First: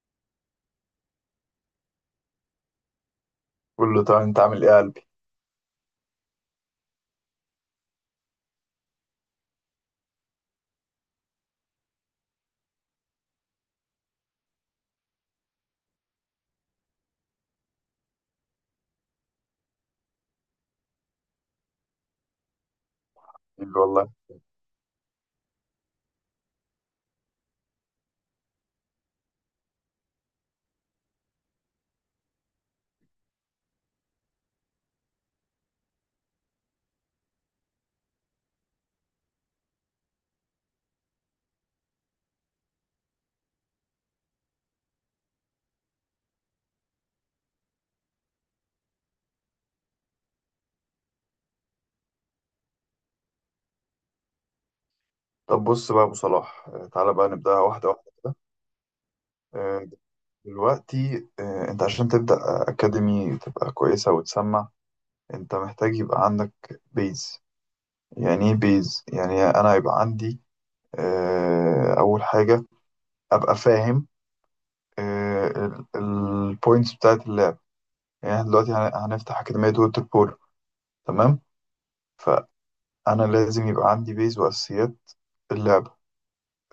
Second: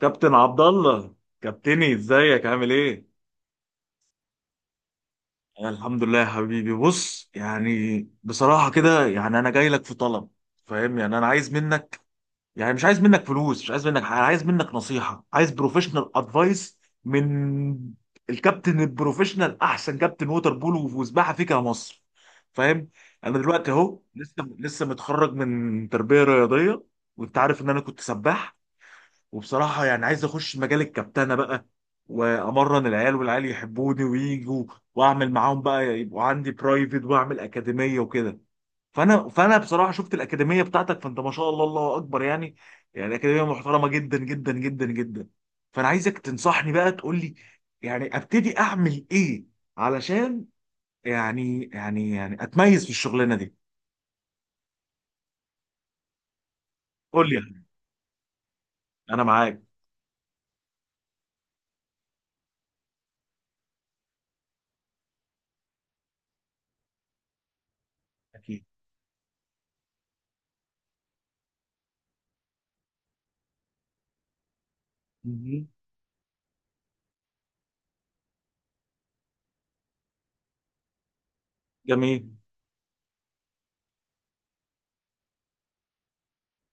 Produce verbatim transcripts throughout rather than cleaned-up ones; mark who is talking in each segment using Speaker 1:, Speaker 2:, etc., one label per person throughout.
Speaker 1: كابتن عبد الله، كابتني ازيك عامل ايه؟
Speaker 2: قول له طب انت عامل ايه يا قلبي.
Speaker 1: أنا الحمد لله يا حبيبي. بص يعني بصراحه كده، يعني انا جاي لك في طلب. فاهم؟ يعني انا عايز منك، يعني مش عايز منك فلوس، مش عايز منك حاجه، عايز منك نصيحه، عايز بروفيشنال ادفايس من الكابتن البروفيشنال، احسن كابتن ووتر بولو وسباحه فيك يا مصر. فاهم؟ انا
Speaker 2: قال
Speaker 1: دلوقتي
Speaker 2: له
Speaker 1: اهو
Speaker 2: والله.
Speaker 1: لسه لسه متخرج من تربيه رياضيه، وانت عارف ان انا كنت سباح. وبصراحة يعني عايز أخش مجال الكابتنة بقى، وأمرن العيال والعيال يحبوني ويجوا، وأعمل معاهم بقى يبقوا عندي برايفت، وأعمل أكاديمية وكده. فأنا فأنا بصراحة شفت الأكاديمية بتاعتك، فأنت ما شاء الله الله أكبر، يعني يعني أكاديمية محترمة جدا جدا جدا جدا. فأنا عايزك تنصحني بقى، تقول لي يعني أبتدي أعمل إيه، علشان يعني يعني يعني أتميز في الشغلانة دي.
Speaker 2: طب بص بقى يا ابو صلاح، آه، تعالى
Speaker 1: قول
Speaker 2: بقى
Speaker 1: لي
Speaker 2: نبدأها
Speaker 1: يعني.
Speaker 2: واحده واحده كده.
Speaker 1: أنا معاك.
Speaker 2: آه، دلوقتي آه، انت عشان تبدأ اكاديمي تبقى كويسه وتسمع، انت محتاج يبقى عندك بيز. يعني ايه
Speaker 1: أكيد.
Speaker 2: بيز؟ يعني انا يبقى عندي آه، اول حاجه ابقى فاهم
Speaker 1: مهم.
Speaker 2: البوينتس بتاعت اللعب. يعني احنا دلوقتي هن- هنفتح اكاديميه ووتر بولو، تمام.
Speaker 1: جميل.
Speaker 2: فانا لازم يبقى عندي بيز واساسيات اللعبه.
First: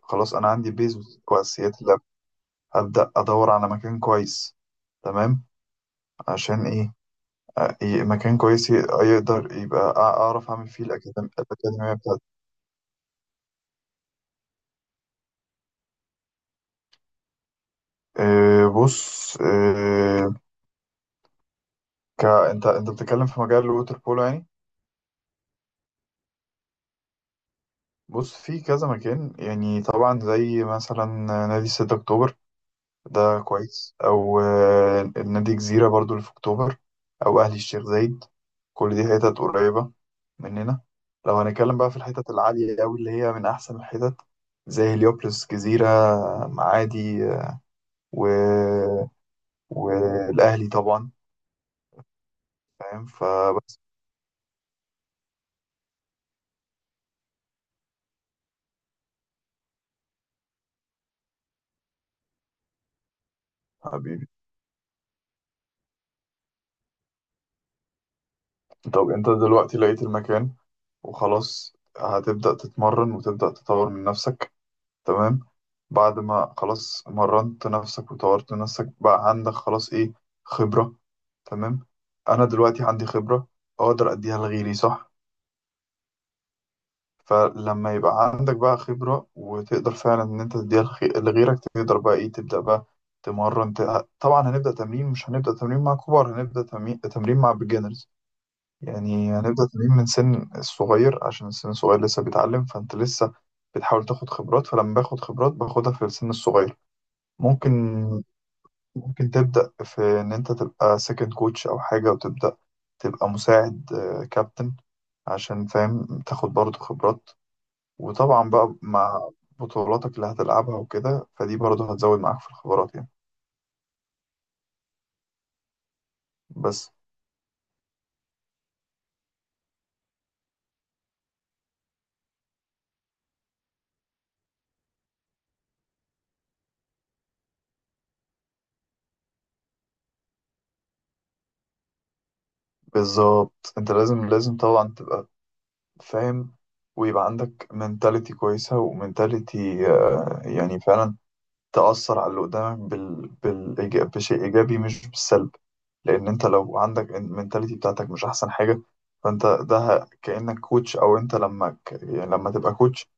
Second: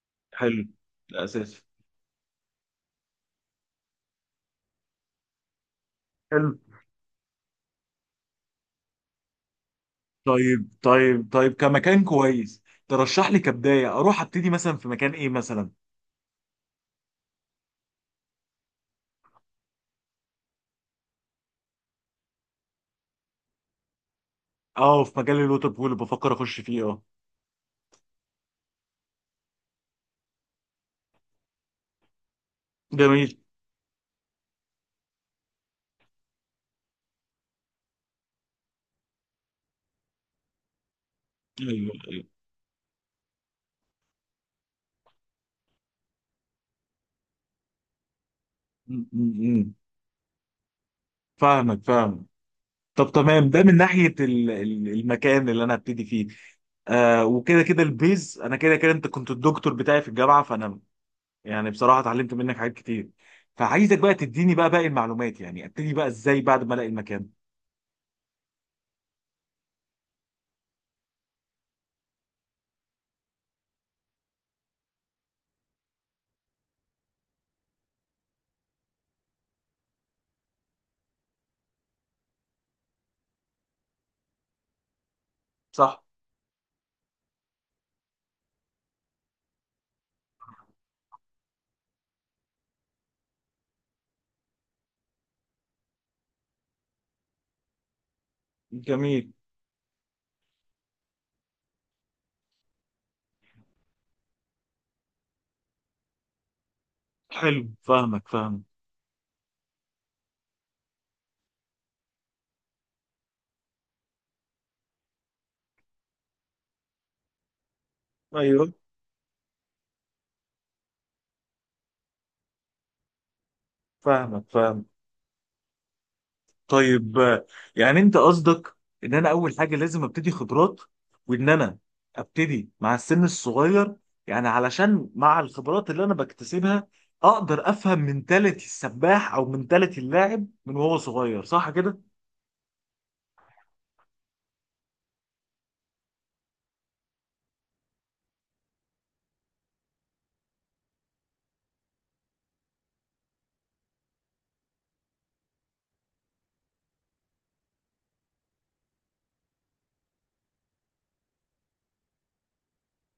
Speaker 2: خلاص انا
Speaker 1: حلو.
Speaker 2: عندي بيز
Speaker 1: ده أساسي.
Speaker 2: واساسيات اللعبه، أبدأ أدور على مكان كويس، تمام.
Speaker 1: حلو.
Speaker 2: عشان إيه؟ آه، ي- مكان كويس ي- يقدر يبقى أع- أعرف أعمل
Speaker 1: طيب
Speaker 2: فيه الأكاديم-
Speaker 1: طيب طيب،
Speaker 2: الأكاديمية
Speaker 1: كمكان
Speaker 2: بتاعتي.
Speaker 1: كويس ترشح لي كبداية اروح ابتدي مثلا في مكان ايه مثلا؟
Speaker 2: آه، بص، آه، ك... أنت أنت بتتكلم في مجال الووتر بولو يعني.
Speaker 1: اه، في مجال الوتر بول بفكر اخش فيه، اه.
Speaker 2: بص في كذا مكان، يعني طبعا زي مثلا نادي ستة أكتوبر،
Speaker 1: جميل.
Speaker 2: ده كويس، او آه، النادي جزيرة برضو اللي في اكتوبر، او اهلي الشيخ زايد، كل دي حتت قريبة مننا. لو هنتكلم بقى
Speaker 1: ايوه
Speaker 2: في
Speaker 1: ايوه.
Speaker 2: الحتت العالية أوي اللي هي من أحسن الحتت، زي هليوبلس جزيرة، معادي، و...
Speaker 1: م- م- م.
Speaker 2: والأهلي طبعا،
Speaker 1: فاهمك فاهمك
Speaker 2: فاهم؟
Speaker 1: طب تمام، ده من
Speaker 2: فبس.
Speaker 1: ناحية ال- ال- المكان اللي انا هبتدي فيه. آه، وكده كده البيز انا كده كده، انت كنت الدكتور بتاعي في الجامعه، فانا يعني بصراحه اتعلمت منك حاجات كتير. فعايزك بقى
Speaker 2: حبيبي،
Speaker 1: تديني بقى باقي المعلومات، يعني ابتدي بقى ازاي بعد ما الاقي المكان؟
Speaker 2: طب أنت دلوقتي لقيت المكان وخلاص هتبدأ تتمرن وتبدأ تطور من نفسك، تمام. بعد ما خلاص مرنت نفسك وطورت نفسك بقى عندك خلاص ايه؟ خبرة. تمام، انا دلوقتي عندي خبرة، اقدر اديها لغيري، صح.
Speaker 1: صح.
Speaker 2: فلما يبقى عندك بقى خبرة وتقدر فعلا ان انت تديها لخي- لغيرك تقدر بقى ايه؟ تبدأ بقى تمرن، ت- طبعا هنبدأ تمرين، مش هنبدأ تمرين مع كبار، هنبدأ تمرين تمرين مع بيجنرز.
Speaker 1: جميل.
Speaker 2: يعني هنبدأ تمرين من سن الصغير عشان السن الصغير لسه بيتعلم، فانت لسه بتحاول تاخد خبرات، فلما باخد خبرات باخدها في السن الصغير.
Speaker 1: حلو،
Speaker 2: ممكن
Speaker 1: فاهمك.
Speaker 2: ممكن تبدأ في إن أنت تبقى سكند كوتش أو حاجة، وتبدأ تبقى مساعد آه، كابتن، عشان فاهم تاخد برضه خبرات. وطبعا
Speaker 1: فاهم.
Speaker 2: بقى مع بطولاتك اللي هتلعبها وكده، فدي برضه هتزود معاك في الخبرات يعني،
Speaker 1: فاهمك. فاهم.
Speaker 2: بس.
Speaker 1: طيب آه، يعني انت قصدك ان انا اول حاجه لازم ابتدي خبرات، وان انا ابتدي مع السن الصغير، يعني علشان مع الخبرات اللي انا بكتسبها اقدر افهم منتاليتي السباح او منتاليتي اللاعب من وهو صغير، صح كده؟
Speaker 2: بالظبط، أنت لازم لازم طبعا تبقى فاهم، ويبقى عندك منتاليتي كويسة، ومنتاليتي يعني فعلا تأثر على اللي قدامك بال... بالإيجاب... بشيء إيجابي مش بالسلب. لأن أنت لو عندك المنتاليتي بتاعتك مش أحسن حاجة، فأنت ده ه- كأنك كوتش، أو أنت لما ك... يعني لما تبقى كوتش،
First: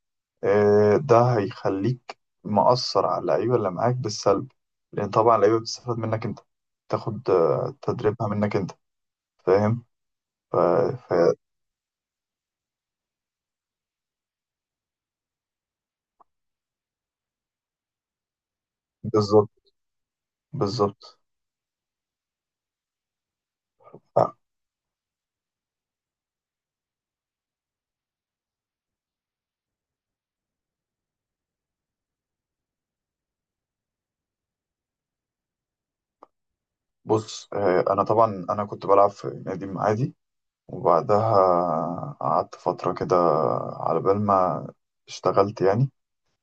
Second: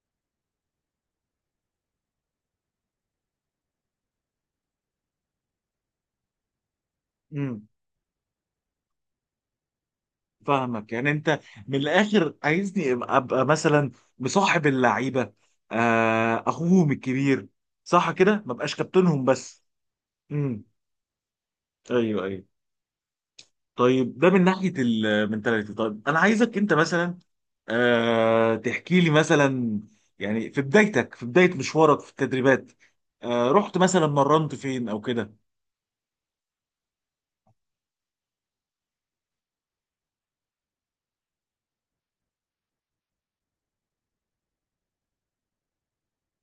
Speaker 2: آه، ده هيخليك مأثر على اللعيبة اللي معاك بالسلب، لأن طبعا اللعيبة بتستفاد منك أنت، تاخد
Speaker 1: امم.
Speaker 2: آه، تدريبها منك أنت، فاهم؟ ف...
Speaker 1: فاهمك، يعني
Speaker 2: ف...
Speaker 1: انت من الاخر عايزني ابقى أبقى مثلا مصاحب اللعيبه، آه، اخوهم الكبير، صح كده؟ ما بقاش كابتنهم بس.
Speaker 2: بالظبط
Speaker 1: امم.
Speaker 2: بالظبط.
Speaker 1: ايوه ايوه. طيب ده
Speaker 2: آه،
Speaker 1: من ناحيه المنتاليتي. طيب انا عايزك انت مثلا آه تحكي لي مثلا، يعني في بدايتك، في بدايه مشوارك في التدريبات، آه رحت مثلا مرنت فين او كده؟
Speaker 2: بص، آه، أنا طبعا أنا كنت بلعب في نادي عادي، وبعدها قعدت فترة كده على بال ما اشتغلت يعني.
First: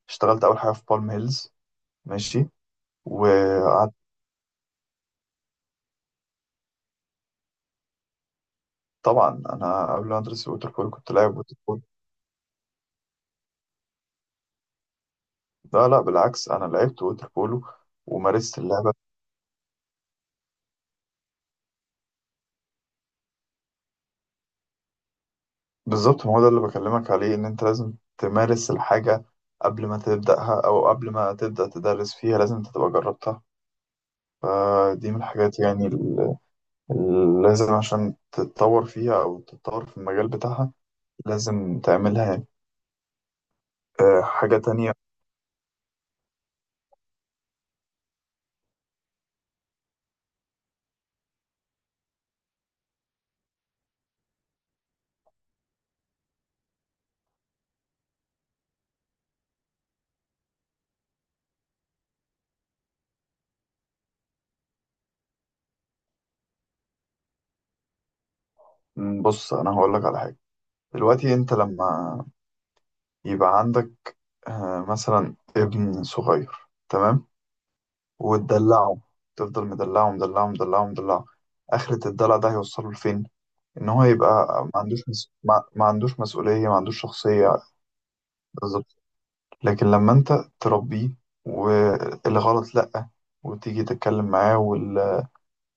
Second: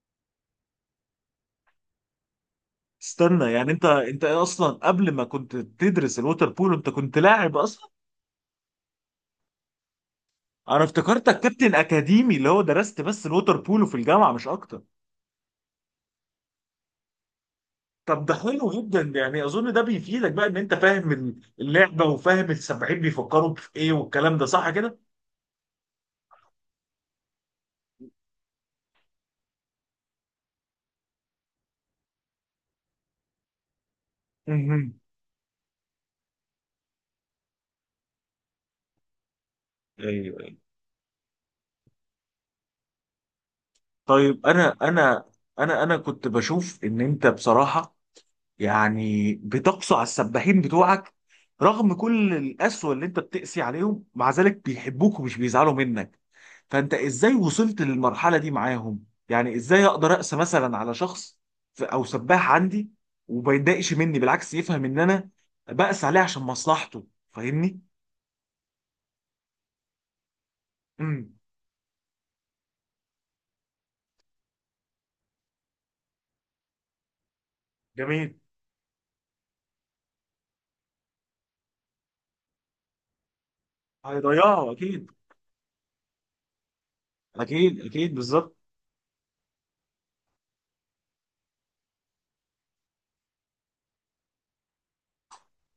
Speaker 2: اشتغلت أول حاجة في بالم هيلز، ماشي،
Speaker 1: استنى، يعني انت
Speaker 2: وقعدت.
Speaker 1: انت اصلا قبل ما كنت تدرس الووتر بولو انت كنت لاعب اصلا؟
Speaker 2: طبعا أنا قبل ما أدرس الوتر
Speaker 1: انا
Speaker 2: بولو كنت لاعب
Speaker 1: افتكرتك
Speaker 2: ووتر
Speaker 1: كابتن
Speaker 2: بولو.
Speaker 1: اكاديمي اللي هو درست بس الووتر بولو في الجامعه مش اكتر.
Speaker 2: لا لا بالعكس، أنا لعبت ووتر بولو
Speaker 1: طب ده
Speaker 2: ومارست
Speaker 1: حلو
Speaker 2: اللعبة.
Speaker 1: جدا، يعني اظن ده بيفيدك بقى ان انت فاهم ال- اللعبه وفاهم السبعين بيفكروا في ايه والكلام ده، صح كده؟
Speaker 2: بالظبط، ما هو ده اللي بكلمك عليه إن أنت لازم تمارس الحاجة قبل ما تبدأها، أو قبل ما تبدأ تدرس فيها لازم أنت تبقى جربتها.
Speaker 1: مهم.
Speaker 2: فدي من الحاجات يعني اللي لازم عشان تتطور فيها، أو تتطور في المجال
Speaker 1: ايوه.
Speaker 2: بتاعها لازم تعملها يعني. آه،
Speaker 1: طيب
Speaker 2: حاجة
Speaker 1: انا
Speaker 2: تانية.
Speaker 1: انا انا انا كنت بشوف ان انت بصراحه يعني بتقسو على السباحين بتوعك. رغم كل القسوه اللي انت بتقسي عليهم، مع ذلك بيحبوك ومش بيزعلوا منك. فانت ازاي وصلت للمرحله دي معاهم؟ يعني ازاي اقدر اقسى مثلا على شخص ف- او سباح عندي، وما يتضايقش مني، بالعكس يفهم ان انا بقسى عليه عشان مصلحته. فاهمني؟
Speaker 2: مم، بص أنا هقولك على حاجة. دلوقتي
Speaker 1: امم.
Speaker 2: أنت لما يبقى عندك آه، مثلا ابن صغير، تمام،
Speaker 1: جميل.
Speaker 2: وتدلعه، تفضل مدلعه مدلعه مدلعه مدلعه، آخرة الدلع ده هيوصله لفين؟ إن هو يبقى ما
Speaker 1: هيضيعه
Speaker 2: عندوش
Speaker 1: اكيد.
Speaker 2: مس... ما... ما عندوش مسؤولية، ما عندوش شخصية.
Speaker 1: اكيد اكيد، بالظبط.
Speaker 2: بالظبط، لكن لما أنت تربيه والغلط لأ، وتيجي تتكلم معاه وال...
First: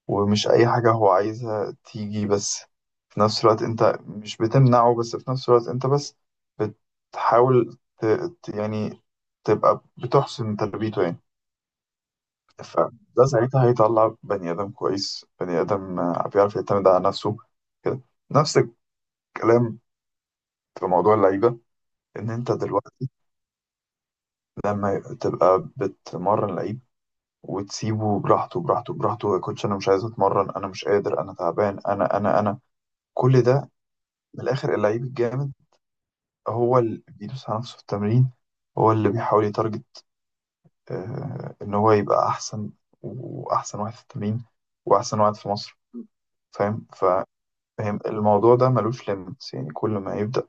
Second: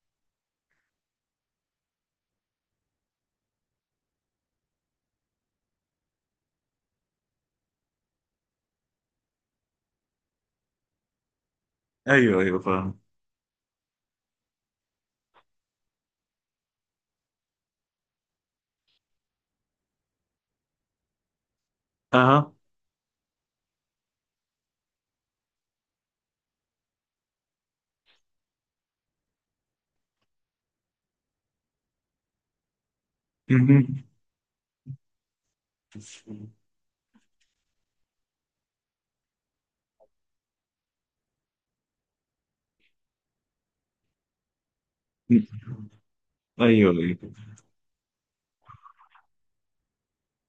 Speaker 2: ومش أي حاجة هو عايزها تيجي، بس في نفس الوقت أنت مش بتمنعه، بس في نفس الوقت أنت بس بتحاول ت... ت- يعني تبقى بتحسن تربيته يعني.
Speaker 1: ايوه ايوه، فاهم.
Speaker 2: فده ساعتها هيطلع بني آدم كويس، بني آدم آه، بيعرف يعتمد على نفسه كده. نفس الكلام في موضوع اللعيبة، إن أنت
Speaker 1: اها.
Speaker 2: دلوقتي لما تبقى بتمرن لعيب وتسيبه براحته براحته براحته، يا كوتش أنا مش عايز أتمرن، أنا مش قادر، أنا تعبان، أنا أنا أنا كل ده.
Speaker 1: مهم.
Speaker 2: من الآخر اللعيب الجامد هو اللي بيدوس على نفسه في التمرين، هو اللي بيحاول يتارجت آه، إن هو يبقى أحسن وأحسن واحد في التمرين، وأحسن واحد في مصر، فاهم؟
Speaker 1: ايوه
Speaker 2: ف-
Speaker 1: ايوه.
Speaker 2: فاهم الموضوع ده ملوش ليميتس يعني، كل ما يبدأ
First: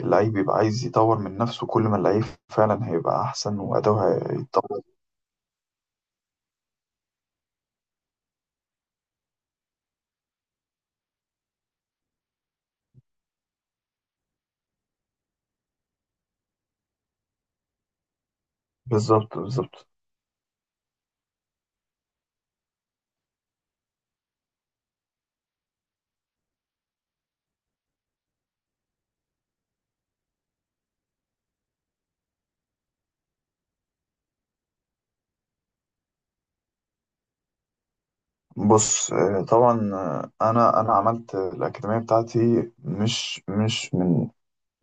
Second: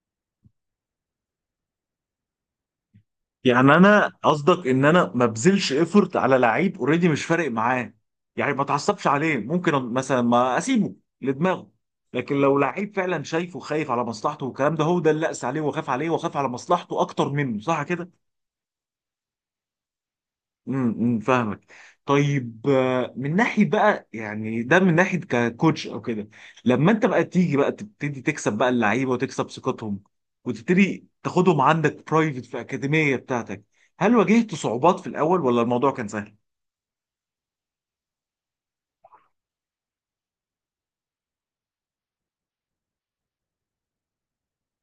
Speaker 2: اللعيب يبقى عايز يطور من نفسه كل ما اللعيب فعلا هيبقى أحسن
Speaker 1: يعني انا
Speaker 2: وأداؤه
Speaker 1: قصدك
Speaker 2: هيتطور.
Speaker 1: ان انا ما بذلش ايفورت على لعيب اوريدي مش فارق معاه، يعني ما اتعصبش عليه، ممكن مثلا ما اسيبه لدماغه. لكن لو لعيب فعلا شايفه خايف على مصلحته والكلام ده، هو ده اللي اقسى عليه وخاف عليه وخاف على مصلحته اكتر منه، صح كده؟
Speaker 2: بالظبط بالظبط.
Speaker 1: امم امم، فاهمك. طيب آه، من ناحيه بقى، يعني ده من ناحيه ككوتش او كده. لما انت بقى تيجي بقى تبتدي تكسب بقى اللعيبه وتكسب ثقتهم وتبتدي تاخدهم عندك برايفت في اكاديميه بتاعتك، هل واجهت صعوبات في الاول ولا الموضوع كان سهل؟
Speaker 2: بص، آه، طبعا آه، أنا أنا عملت الأكاديمية بتاعتي مش مش من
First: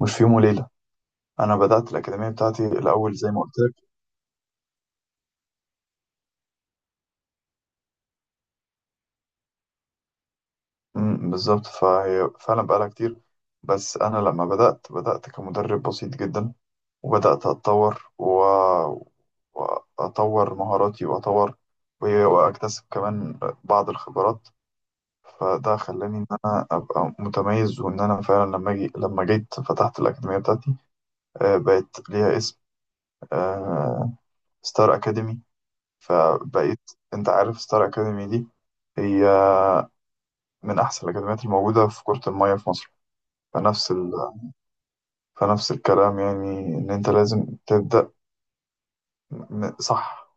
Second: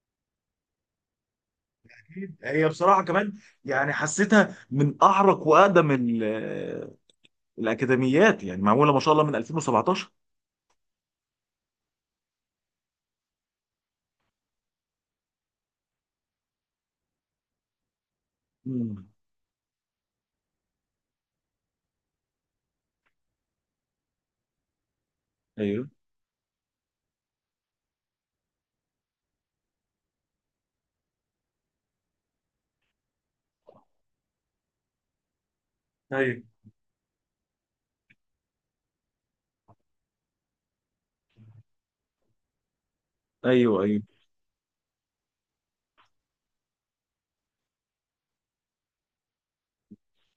Speaker 2: مش في يوم وليلة. أنا بدأت الأكاديمية
Speaker 1: هي
Speaker 2: بتاعتي
Speaker 1: بصراحه
Speaker 2: الأول زي
Speaker 1: كمان
Speaker 2: ما قلت.
Speaker 1: يعني حسيتها من اعرق واقدم ال- آه، الاكاديميات، يعني معموله ما شاء الله من ألفين وسبعتاشر.
Speaker 2: مم، بالظبط، فهي فعلا بقالها كتير. بس أنا لما بدأت بدأت كمدرب بسيط جدا، وبدأت أتطور و...
Speaker 1: امم.
Speaker 2: وأطور مهاراتي وأطور و- وأكتسب كمان بعض الخبرات. فده
Speaker 1: ايوه
Speaker 2: خلاني إن أنا أبقى متميز، وإن أنا فعلا لما جي... لما جيت فتحت الأكاديمية بتاعتي، آه، بقت ليها اسم، آه، ستار أكاديمي.
Speaker 1: ايوه
Speaker 2: فبقيت، أنت عارف ستار أكاديمي دي هي من أحسن الأكاديميات الموجودة في كرة المية في مصر.
Speaker 1: ايوه
Speaker 2: فنفس
Speaker 1: ايوه.
Speaker 2: ال... فنفس الكلام يعني ان انت لازم تبدأ م- صح،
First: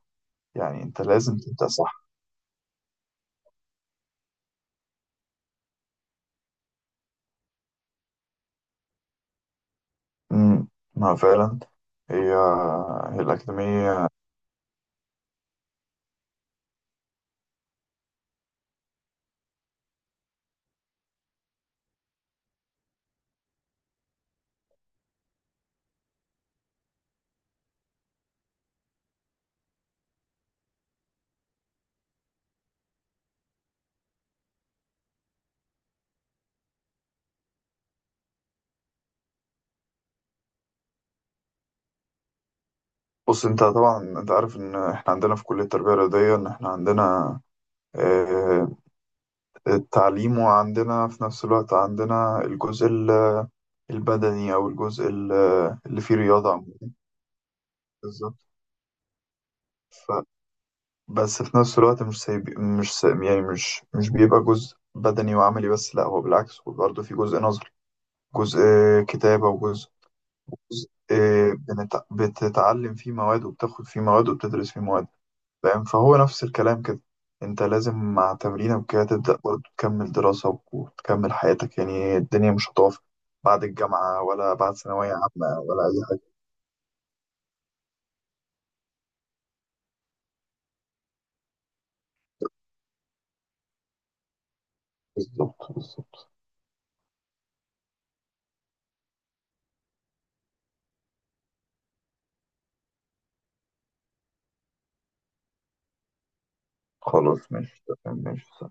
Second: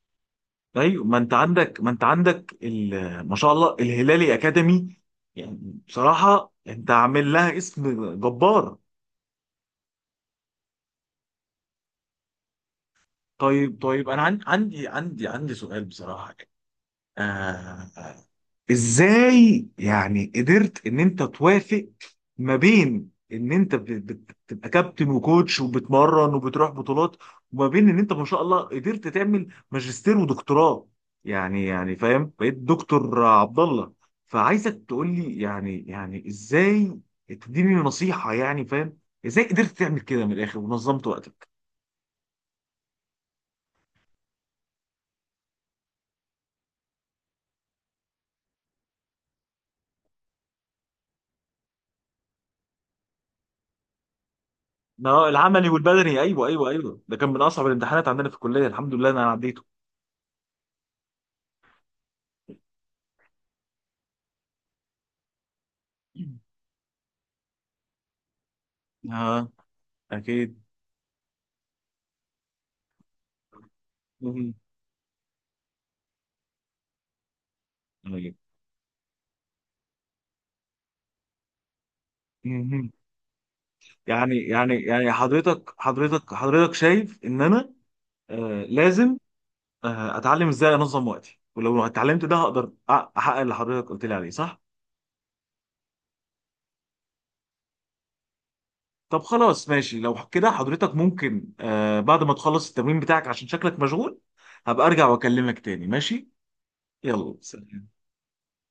Speaker 2: يعني انت
Speaker 1: ايوه ما انت
Speaker 2: لازم تبدأ
Speaker 1: عندك، ما انت
Speaker 2: صح.
Speaker 1: عندك ال- ما شاء الله الهلالي اكاديمي. يعني بصراحه انت عامل لها اسم جبار.
Speaker 2: امم، ما فعلا هي هي
Speaker 1: طيب طيب،
Speaker 2: الأكاديمية.
Speaker 1: انا عن- عندي عندي عندي سؤال بصراحه، آه. ازاي يعني قدرت ان انت توافق ما بين ان انت بت- بت- بتبقى كابتن وكوتش وبتمرن وبتروح بطولات، وما بين ان انت ما شاء الله قدرت تعمل ماجستير ودكتوراه؟ يعني يعني فاهم، بقيت دكتور عبد الله. فعايزك تقول لي يعني يعني ازاي، تديني نصيحة، يعني فاهم ازاي قدرت تعمل كده؟ من الاخر ونظمت وقتك.
Speaker 2: بص انت طبعا انت عارف ان احنا عندنا في كلية التربية الرياضية ان احنا عندنا آه، التعليم، وعندنا في نفس الوقت عندنا الجزء ال- البدني، او الجزء
Speaker 1: اه،
Speaker 2: ال-
Speaker 1: العملي
Speaker 2: اللي فيه
Speaker 1: والبدني، ايوه
Speaker 2: رياضة
Speaker 1: ايوه
Speaker 2: عموما.
Speaker 1: ايوه. ده كان من اصعب الامتحانات عندنا في
Speaker 2: بالظبط،
Speaker 1: الكلية، الحمد لله إن انا عديته.
Speaker 2: ف- بس في نفس الوقت مش سايب، مش سايب يعني مش مش بيبقى جزء بدني وعملي بس، لا هو بالعكس هو برضه في جزء نظري، جزء كتابة،
Speaker 1: اه.
Speaker 2: وجزء
Speaker 1: اكيد.
Speaker 2: جزء بنت- بتتعلم فيه مواد، وبتاخد فيه مواد،
Speaker 1: مهم.
Speaker 2: وبتدرس فيه مواد. فاهم، فهو نفس الكلام كده، انت لازم مع
Speaker 1: طيب.
Speaker 2: تمرينك وكده تبدأ برضه تكمل دراسة وتكمل حياتك، يعني الدنيا مش
Speaker 1: مهم.
Speaker 2: هتقف بعد الجامعة
Speaker 1: يعني
Speaker 2: ولا
Speaker 1: يعني
Speaker 2: بعد
Speaker 1: يعني
Speaker 2: ثانوية عامة
Speaker 1: حضرتك
Speaker 2: ولا أي حاجة.
Speaker 1: حضرتك حضرتك شايف ان انا آه لازم آه اتعلم ازاي انظم وقتي، ولو اتعلمت ده هقدر أ- احقق اللي حضرتك قلت لي عليه، صح؟
Speaker 2: بالظبط بالظبط،
Speaker 1: طب خلاص ماشي، لو كده حضرتك ممكن آه بعد ما تخلص التمرين بتاعك عشان شكلك مشغول هبقى ارجع واكلمك تاني، ماشي؟ يلا
Speaker 2: خلاص ماشي
Speaker 1: سلام.
Speaker 2: تمام، ماشي.